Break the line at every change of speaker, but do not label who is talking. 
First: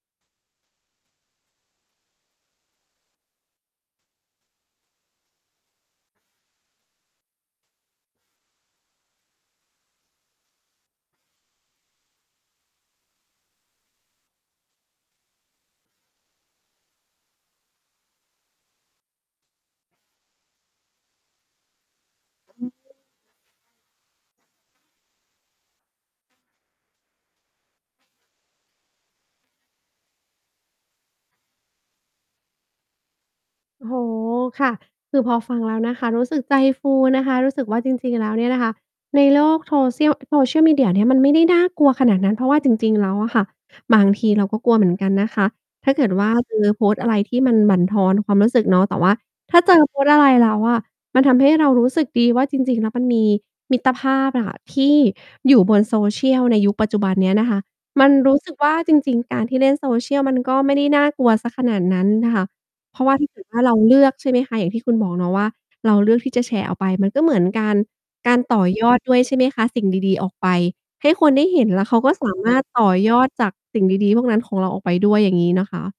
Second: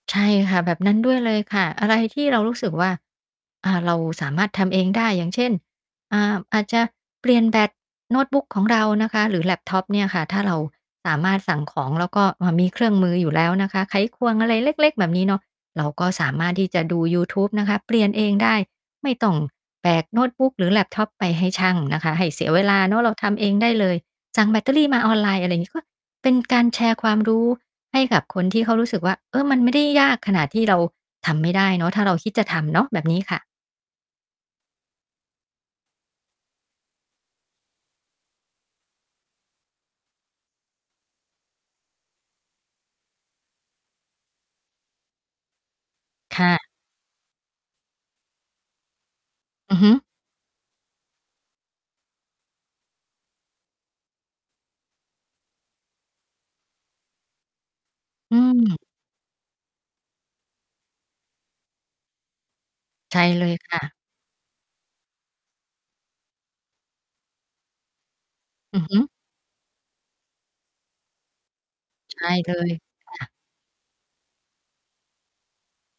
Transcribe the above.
ใช่ค่ะ แบบนั้นด้วยเลยค่ะ อะไรที่เรารู้สึกว่า อ่า เราสามารถทำเองได้ อย่างเช่น อ่า อาจจะเปลี่ยนแบตโน้ตบุ๊กของเรานะคะ หรือแล็ปท็อปเนี่ยค่ะ ถ้าเราสามารถสั่งของแล้วก็ อ่า มีเครื่องมืออยู่แล้วนะคะ ไขควงอะไรเล็ก ๆ แบบนี้เนาะ เราก็สามารถที่จะดูยูทูบนะคะ เปลี่ยนเองได้ ไม่ต้อง แบกโน๊ตบุ๊กหรือแล็ปท็อปไปให้ช่างนะคะให้เสียเว
อื
ลาเ
ม
นาะ เราทำเองได้เลย สั่งแบตเตอรี่มาออนไลน์ อะไรงี้ ก็ เป็นการแชร์ความรู้ให้กับคนที่เขารู้สึกว่า เออ มันไม่ได้ยากขนาดที่เราทำไม่ได้เนาะ ถ้าเราคิดจะทำเนาะ แบบนี้ค่ะ
โอ้โฮ ค่ะ คือพอฟังแล้วนะคะ รู้สึกใจฟูนะคะ รู้สึกว่าจริง ๆ แล้วเนี่ยน่ะค่ะ ในโลกโทเซี่ยว Social Media เนี่ย มันไม่ได้น่ากลัวขนาดนั้น เพราะว่าจริง ๆ แล้วอะค่ะ บางทีเราก็กลัวเหมือนกันนะคะ ถ้าเกิดว่า
ค่
เจ
ะ
อ โพสต์อะไรที่มันบั่นทอนความรู้สึกเนาะ แต่ว่าถ้าเ
อ
จ
ือ
อ
ฮึ
โพสต์อะไรแล้วอะมันทำให้เรารู้สึกดีว่า จริง ๆ แล้วมันมีมิตรภาพอะค่ะที่อยู่บน Social ในยุคปัจจุบันเนี้ยนะคะ มันร
อ
ู
ื
้สึกว
ม
่า จริง ๆ การที่เล่น Social มันก็ไม่ได้น่ากลัวเสียขนาดนั้นน่ะค่ะ เพราะว่
ใช
า
่
ถ้าเก
เ
ิ
ล
ด
ย
ว่า
ค
เรา
่ะ
เลือกใช่ไหมคะ อย่างที่คุณบอกเนาะว่า เราเลือกที่จะแชร์ออกไป มันก็เหมือนการ การต่อ
อื
ย
อฮ
อ
ึ
ด ด้วยใช่ไหมคะ สิ่งดี ๆ ออกไปให้คนได้เห็น แล้วเขาก็
ใช
ส
่
าม
เล
ารถ
ย
ต่อ
ค
ย
่
อ
ะ
ดจากสิ่งดี ๆ พวกนั้นของเราออกไปด้วย อย่างงี้นะคะ